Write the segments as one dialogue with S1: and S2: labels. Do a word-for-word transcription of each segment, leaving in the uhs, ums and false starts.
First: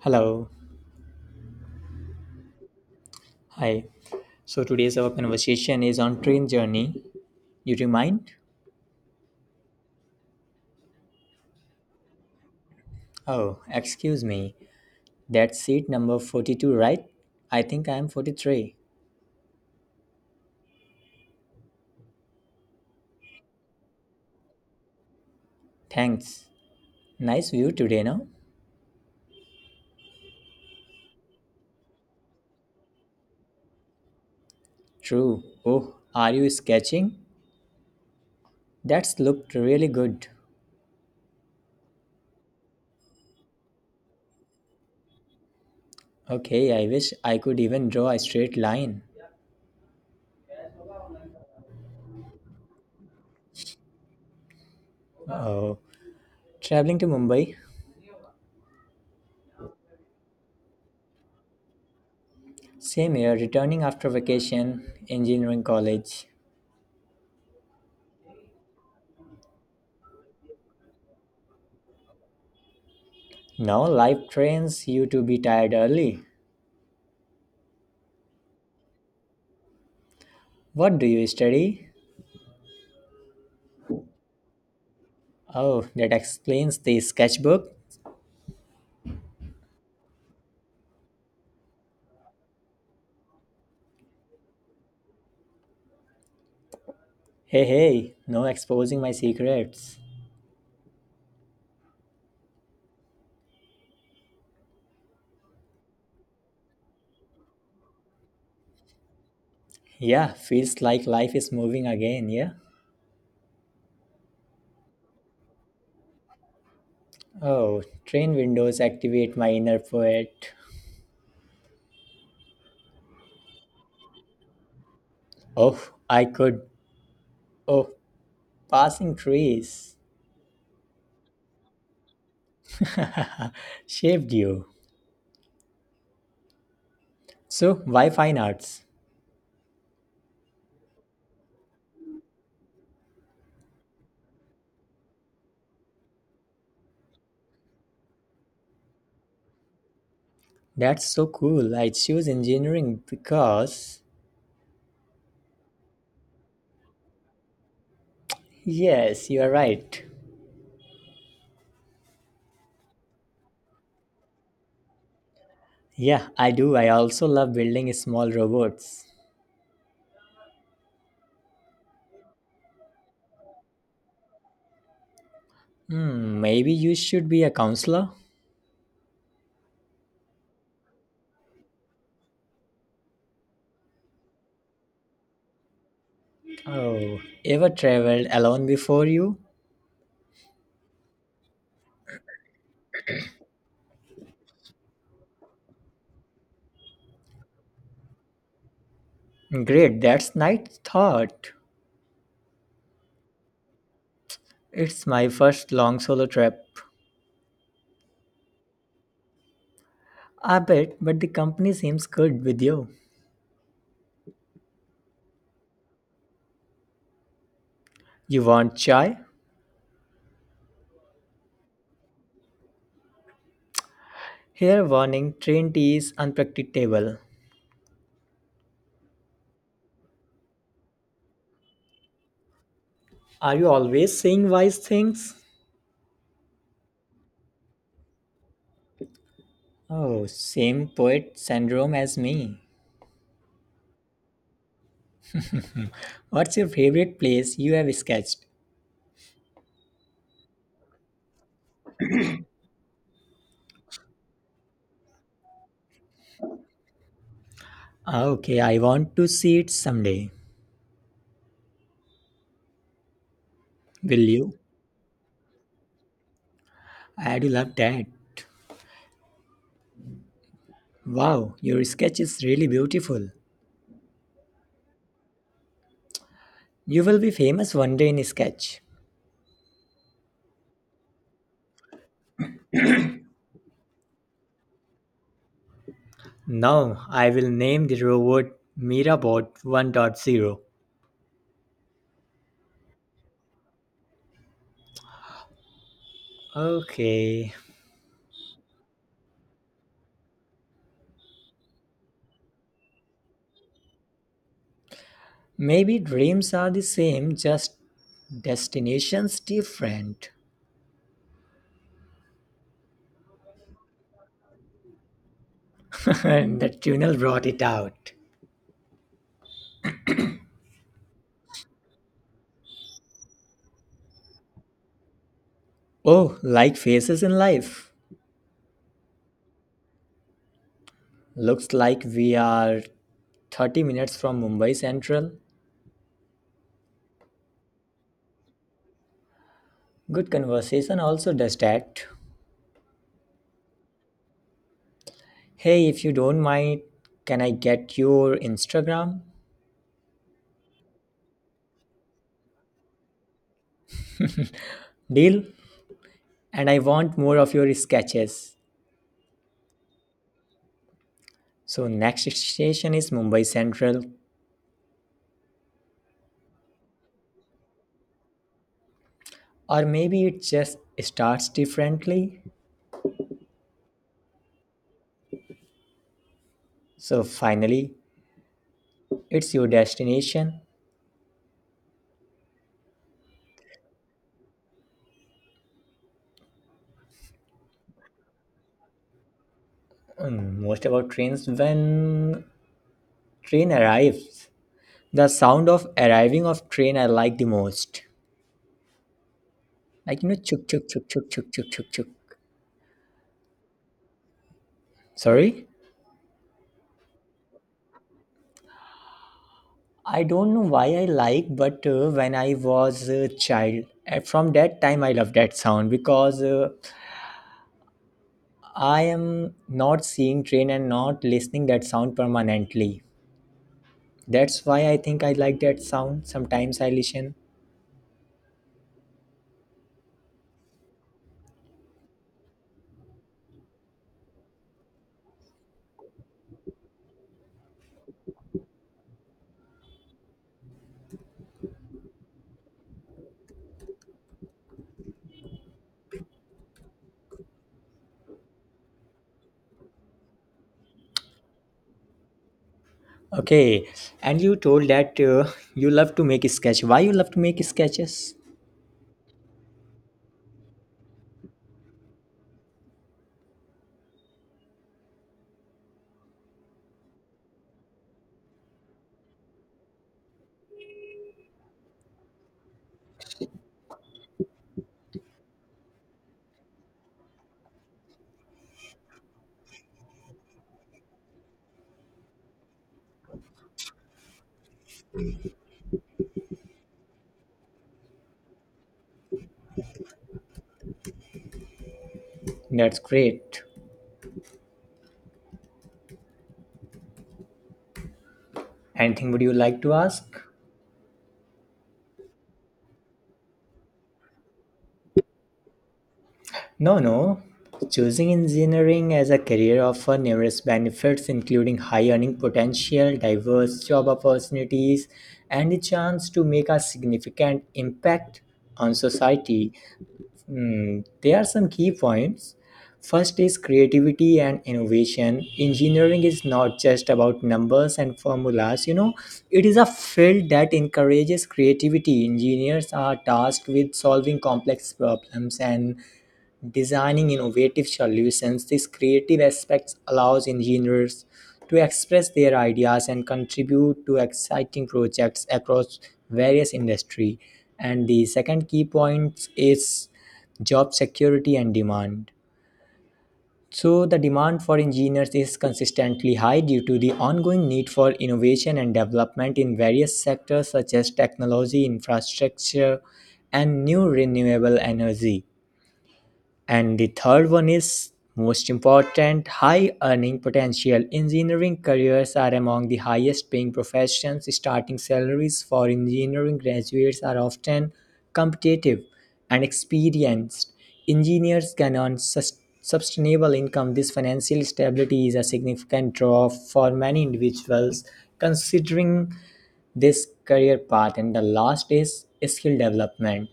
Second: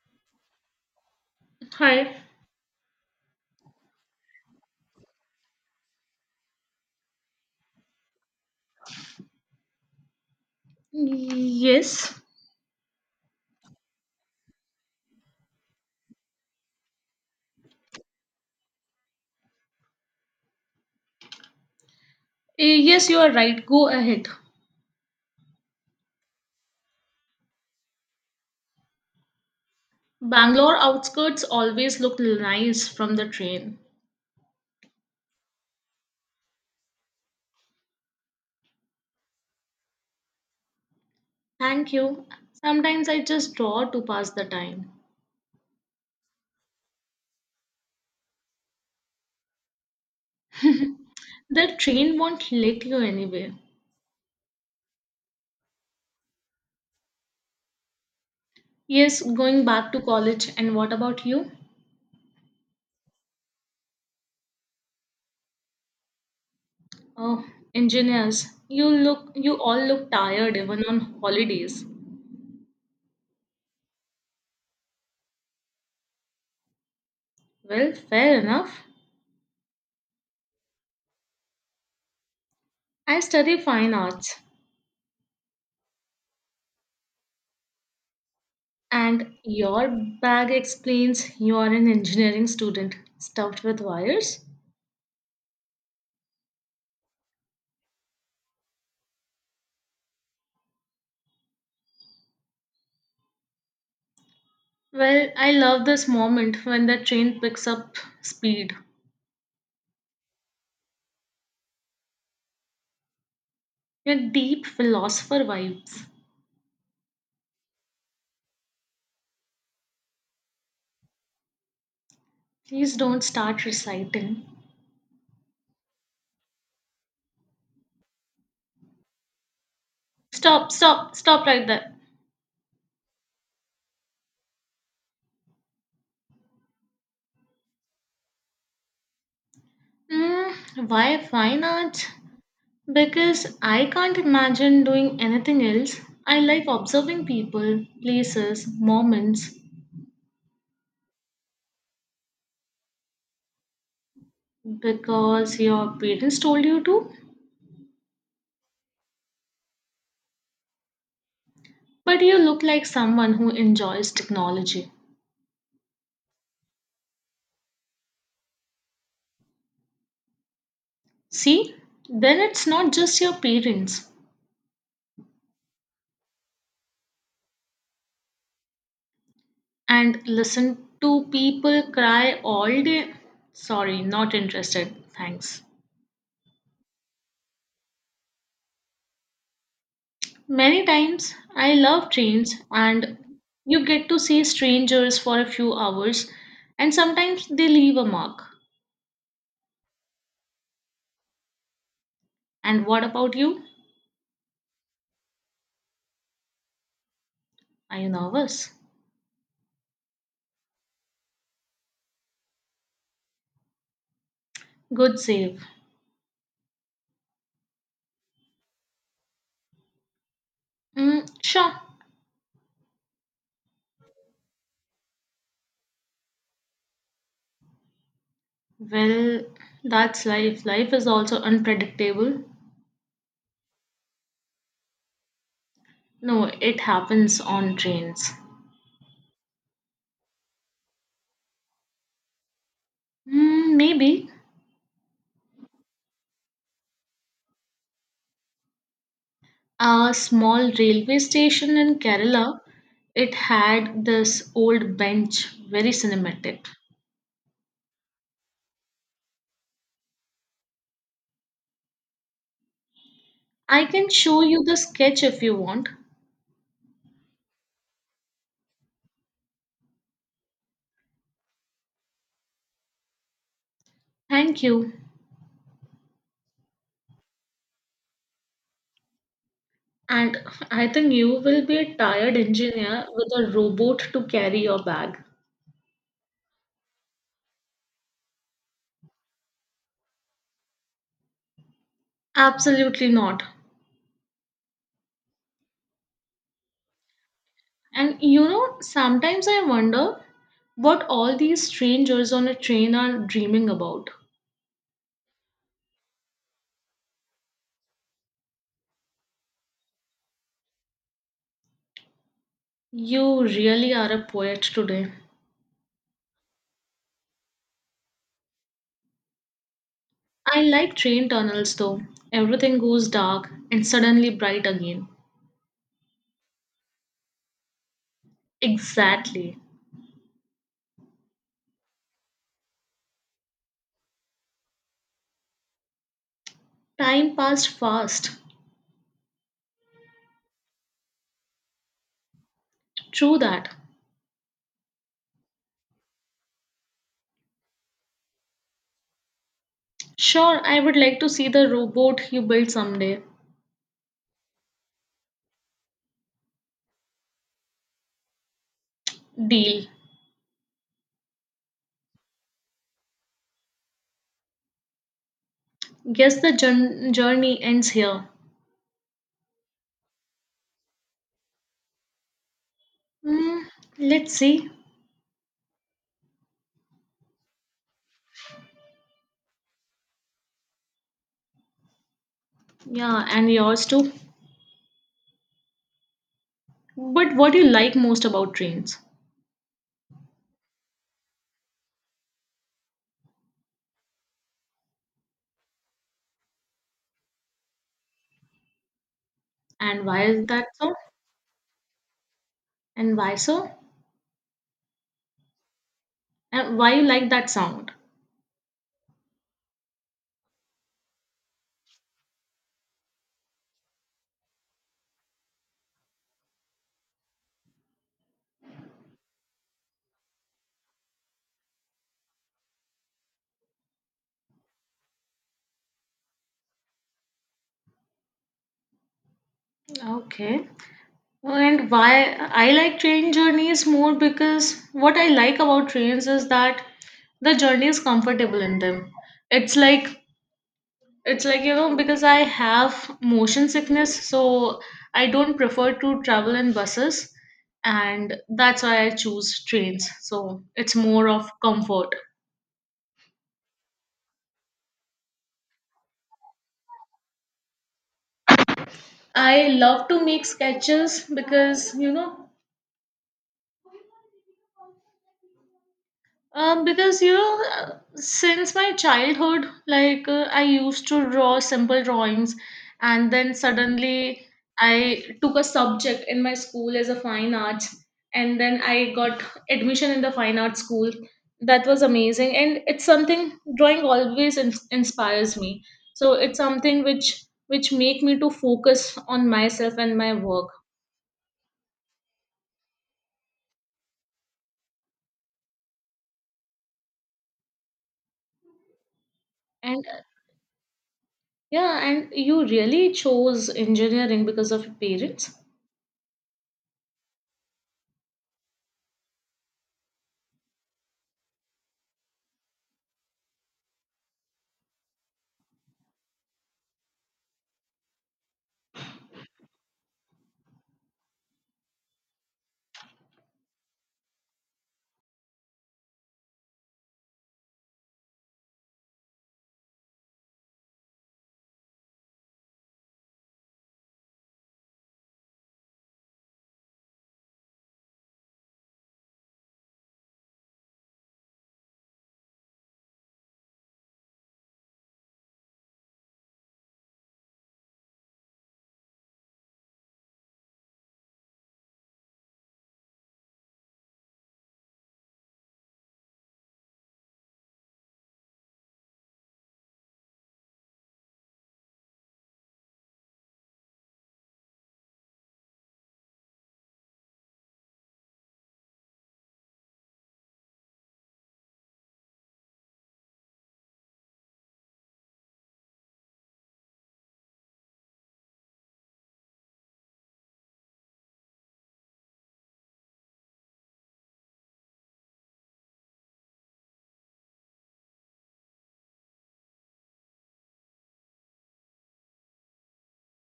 S1: Hello.
S2: Hi.
S1: Hi. So today's our conversation is on train journey. You remind,
S2: Yes.
S1: oh, excuse me. That's seat number forty-two, right? I think I am forty-three.
S2: Eh, Yes, you are right. Go ahead.
S1: Thanks. Nice view today, no?
S2: Bangalore outskirts always look nice from the train.
S1: True. Oh, are you sketching? That's looked really good.
S2: Thank you. Sometimes I just draw to pass the time.
S1: Okay, I wish I could even draw a straight line.
S2: The train won't let you anywhere.
S1: Oh, traveling to Mumbai.
S2: Yes, going back to college. And what about you?
S1: Same here. Returning after vacation, engineering college.
S2: Oh, engineers. You look you all look tired even on holidays.
S1: Now life trains you to be tired early.
S2: Well, fair enough.
S1: What do you study?
S2: I study fine arts.
S1: Oh, that explains the sketchbook.
S2: And your bag explains you are an engineering student stuffed with wires.
S1: Hey, hey, no exposing my secrets.
S2: Well, I love this moment when the train picks up speed.
S1: Yeah, feels like life is moving again, yeah?
S2: Your deep philosopher vibes.
S1: Oh, train windows activate my inner poet.
S2: Please don't start reciting.
S1: Oh, I could. Oh, passing trees.
S2: Stop, stop, stop right there.
S1: Shaped you. So, why fine arts?
S2: Mm, why fine arts? Because I can't imagine doing anything else. I like observing people, places, moments
S1: That's so cool. I choose engineering because.
S2: because your parents told you to.
S1: Yes, you are right.
S2: But you look like someone who enjoys technology.
S1: Yeah, I do. I also love building small robots.
S2: See, then it's not just your parents.
S1: Hmm, maybe you should be a counselor.
S2: And listen to people cry all day. Sorry, not interested. Thanks.
S1: Oh, ever traveled alone before you?
S2: Many times I love trains and you get to see strangers for a few hours and sometimes they leave a mark.
S1: Great, that's nice thought.
S2: And what about you?
S1: It's my first long solo trip.
S2: Are you nervous?
S1: I bet, but the company seems good with you.
S2: Good save.
S1: You want chai?
S2: Mm, sure.
S1: Here, warning, train tea is unpredictable.
S2: Well, that's life. Life is also unpredictable.
S1: Are you always saying wise things?
S2: No, it happens on trains.
S1: Oh, same poet syndrome as me.
S2: Hmm, maybe
S1: What's your favorite place you have sketched?
S2: a small railway station in Kerala. It had this old bench, very cinematic.
S1: Ah, okay, I want to see it someday.
S2: I can
S1: Will
S2: show
S1: you?
S2: you the sketch if you want.
S1: I do love that. Wow, your sketch is really beautiful.
S2: Thank you.
S1: You will be famous one day in sketch.
S2: And I think you will be a tired engineer with a robot to carry your bag.
S1: Now I will name the robot Mirabot 1.0.
S2: Absolutely not.
S1: Okay.
S2: And you know, sometimes I wonder what all these strangers on a train are dreaming about.
S1: Maybe dreams are the same, just destinations different.
S2: You really are a poet today.
S1: And the tunnel brought it out.
S2: I like train tunnels though. Everything goes dark and suddenly bright again.
S1: Oh, like faces in life.
S2: Exactly.
S1: Looks like we are thirty minutes from Mumbai Central.
S2: Time passed fast.
S1: Good conversation also does that.
S2: True that.
S1: Hey, if you don't mind, can I get your Instagram?
S2: Sure, I would like to see the robot you built someday.
S1: Deal? And I want more of your sketches.
S2: Deal.
S1: So, next station is Mumbai Central,
S2: Guess the jour- journey ends here.
S1: or maybe it just starts differently.
S2: Hmm, let's see.
S1: So, finally, it's your destination.
S2: Yeah, and yours too. But what do you like most about trains?
S1: Mm, most about trains when train arrives. The sound of arriving of train I like the most.
S2: And
S1: Like
S2: why
S1: you know,
S2: is
S1: chuk
S2: that
S1: chuk
S2: so?
S1: chuk chuk chuk chuk chuk chuk.
S2: And why so?
S1: Sorry?
S2: And why you like that sound?
S1: I don't know why I like, but uh, when I was a child, uh, from that time I love that sound because uh, I am not seeing train and not listening that sound permanently. That's why I think I like that sound. Sometimes I listen.
S2: Okay. And why I like train journeys more because what I like about trains is that the journey is comfortable in them. It's like it's like you know because I have motion sickness, so I don't prefer to travel in buses, and that's why I choose trains. So it's more of comfort.
S1: Okay, and you told that uh, you love to make sketch. Why you love to make sketches?
S2: I love to make sketches because you know Um, because you know, uh, since my childhood, like uh, I used to draw simple drawings, and then suddenly I took a subject in my school as a fine arts, and then I got admission in the fine arts school. That was amazing, and it's something drawing always in- inspires me. So it's something which which make me to focus on myself and my work.
S1: That's great. Anything would you like to
S2: And uh,
S1: ask?
S2: yeah, and you really chose engineering because of your parents.
S1: No, no. Choosing engineering as a career offers numerous benefits, including high earning potential, diverse job opportunities, and the chance to make a significant impact on society. Mm, there are some key points. First is creativity and innovation. Engineering is not just about numbers and formulas, you know, it is a field that encourages creativity. Engineers are tasked with solving complex problems and designing innovative solutions. This creative aspect allows engineers to express their ideas and contribute to exciting projects across various industry. And the second key point is job security and demand. So the demand for engineers is consistently high due to the ongoing need for innovation and development in various sectors such as technology, infrastructure, and new renewable energy. And the third one is most important high earning potential. Engineering careers are among the highest paying professions. Starting salaries for engineering graduates are often competitive and experienced. Engineers can earn sus- sustainable income. This financial stability is a significant draw for many individuals considering this career path. And the last is skill development.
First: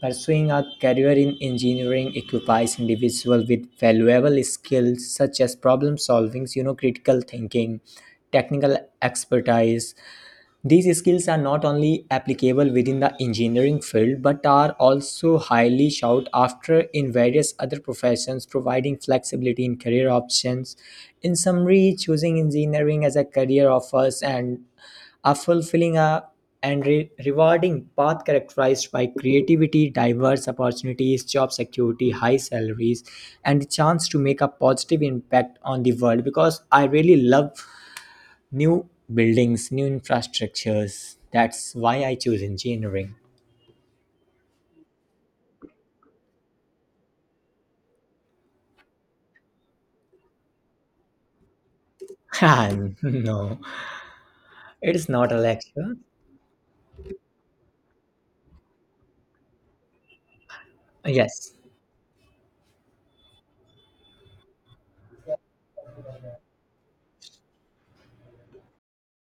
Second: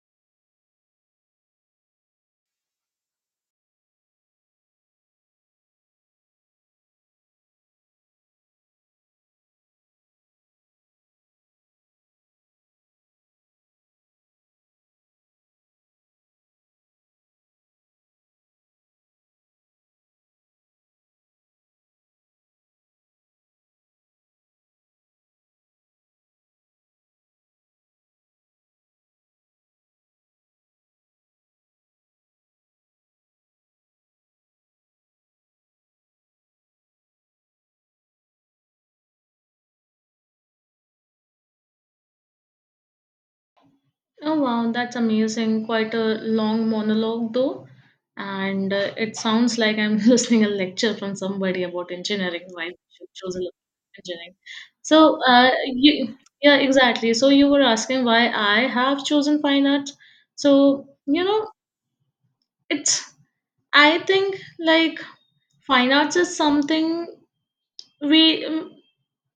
S1: Pursuing a career in engineering equips individuals with valuable skills such as problem solving, you know, critical thinking, technical expertise. These skills are not only applicable within the engineering field but are also highly sought after in various other professions, providing flexibility in career options. In summary, choosing engineering as a career offers and a fulfilling a and re- rewarding path characterized by creativity, diverse opportunities, job security, high salaries, and the chance to make a positive impact on the world. Because I really love new buildings, new infrastructures. That's why I choose engineering.
S2: Oh wow, that's amazing. Quite a long monologue though. And uh, it sounds like I'm listening a lecture from somebody about engineering, why
S1: Ah,
S2: we should choose a-
S1: no,
S2: engineering.
S1: it is
S2: So,
S1: not a
S2: uh,
S1: lecture.
S2: you, yeah, exactly. So you were asking why I have chosen fine arts. So, you know,
S1: Yes,
S2: it's, I think like fine arts is something we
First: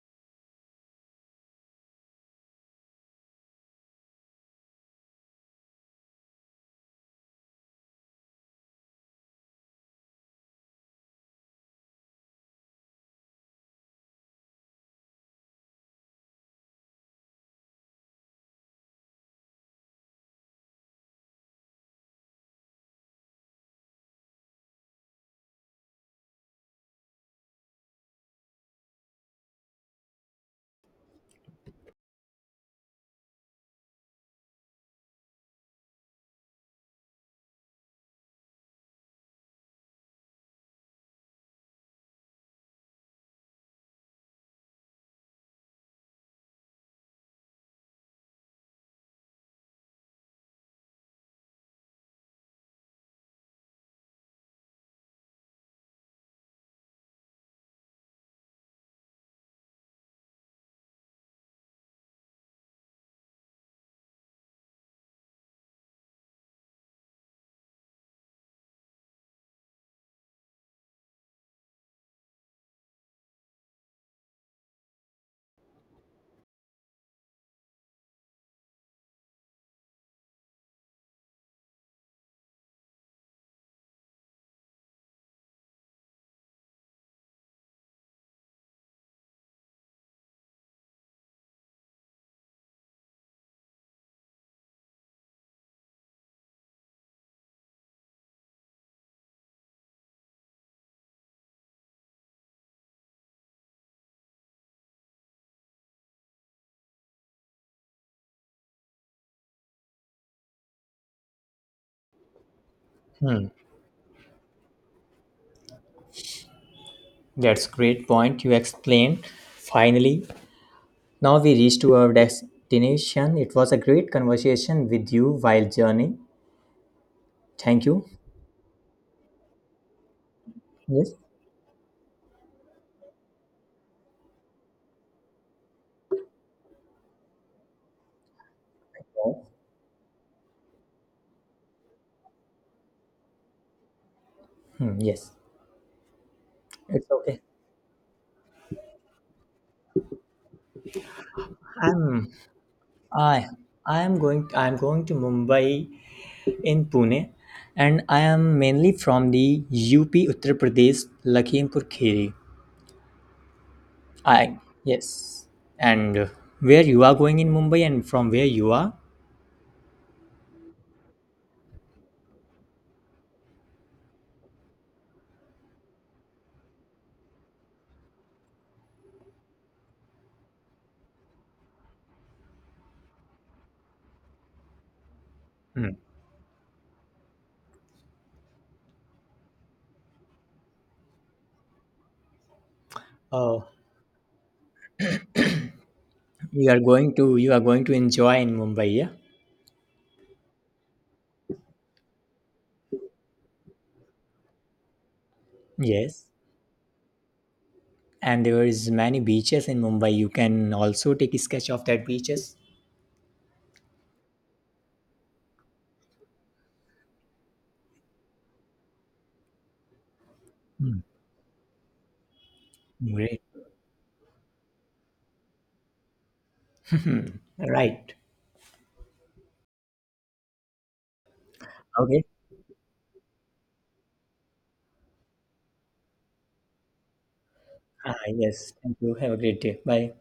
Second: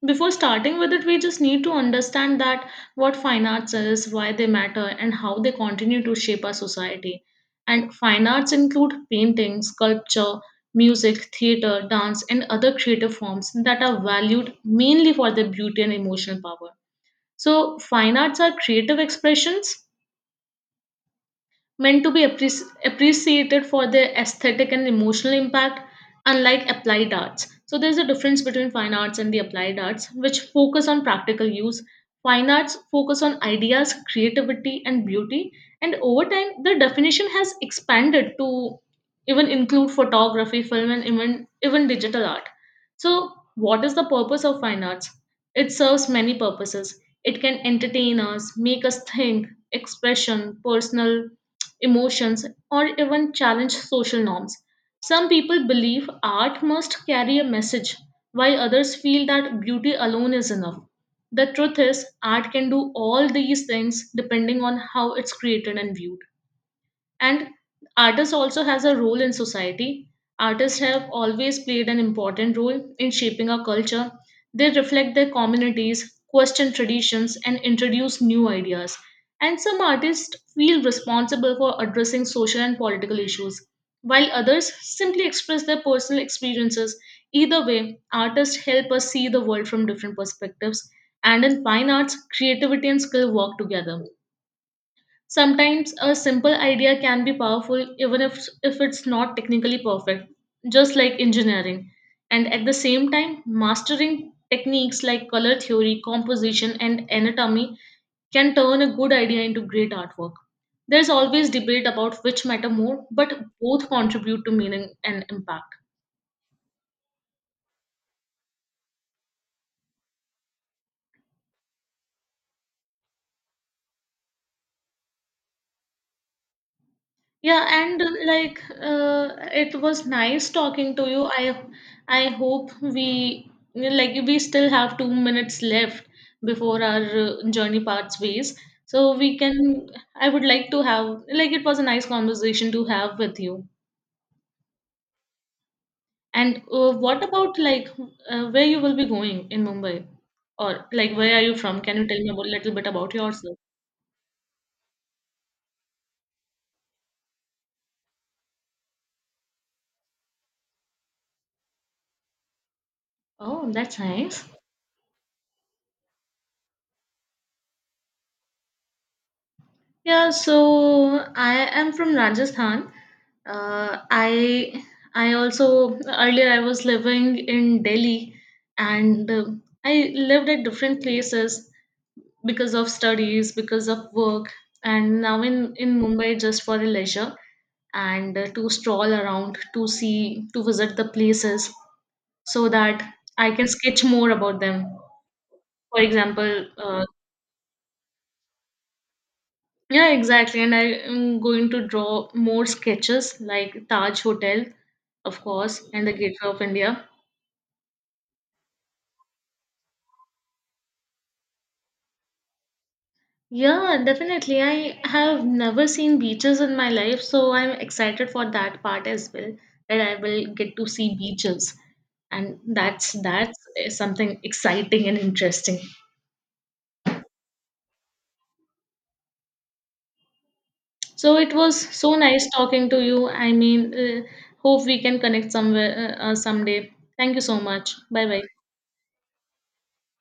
S2: before starting with it, we just need to understand that what fine arts is, why they matter, and how they continue to shape our society. And fine arts include painting, sculpture, music, theater, dance, and other creative forms that are valued mainly for their beauty and emotional power. So, fine arts are creative expressions meant to be appreci- appreciated for their aesthetic and emotional impact, unlike applied arts. So, there's a difference between fine arts and the applied arts, which focus on practical use. Fine arts focus on ideas, creativity, and beauty, and over time, the definition has expanded to even include photography, film, and even, even digital art. So, what is the purpose of fine arts? It serves many purposes. It can entertain us, make us think, expression, personal emotions, or even challenge social norms. Some people believe art must carry a message, while others feel that beauty alone is enough. The truth is, art can do all these things depending on how it's created and viewed, and artists also has a role in society. Artists have always played an important role in shaping our culture. They reflect their communities, question traditions and introduce new ideas, and some artists feel responsible for addressing social and political issues, while others simply express their personal experiences. Either way, artists help us see the world from different perspectives, and in fine arts creativity and skill work together. Sometimes a simple idea can be powerful even if, if it's not technically perfect, just like engineering. And at the same time, mastering techniques like color theory, composition, and anatomy can turn a good idea into great artwork. There's always debate about which matter more, but both contribute to meaning and impact.
S1: that's great point you explained. Finally, now we reach to our destination. It was a great conversation with you while journey.
S2: Yeah,
S1: Thank
S2: and
S1: you.
S2: uh, like uh, it was nice talking to
S1: Yes.
S2: you. I I hope we like we still have two minutes left before our uh, journey parts ways. So we can. I would like to have like it was a nice conversation to have with you.
S1: Hmm, yes.
S2: And uh,
S1: It's
S2: what
S1: okay.
S2: about like uh, where you will be going in Mumbai, or like where are you from? Can you tell
S1: I'm
S2: me a little bit about
S1: I
S2: yourself?
S1: I am going I am going to Mumbai in Pune, and I am mainly from the U P, Uttar Pradesh, Lakhimpur Khiri.
S2: Oh, that's nice.
S1: I Yes. And uh, where you are going in Mumbai and from where you are?
S2: Yeah, so I am from Rajasthan. Uh, I I also earlier I was living in Delhi, and uh, I lived at different places because of studies, because of work, and now in
S1: Hmm.
S2: in Mumbai just for a leisure and uh, to stroll around, to see, to visit the places, so that I
S1: Oh,
S2: can sketch more about them. For example,
S1: you are
S2: uh,
S1: going to you are going to enjoy in Mumbai, yeah?
S2: yeah, exactly. And I am going to draw more sketches like Taj Hotel, of course, and the
S1: Yes.
S2: Gateway of India.
S1: And there is many beaches in Mumbai. You can also take a sketch of that beaches.
S2: Yeah, definitely. I have never seen beaches in my life, so I'm excited for that part as well, that I will get to see beaches. And that's
S1: Great.
S2: that's eh, something exciting and interesting.
S1: Mhm. Right.
S2: So it was so
S1: Okay.
S2: nice talking to you. I mean, uh, hope we can connect somewhere uh, uh, someday. Thank you so much.
S1: Ah,
S2: Bye bye.
S1: yes. Thank you. Have a great day. Bye.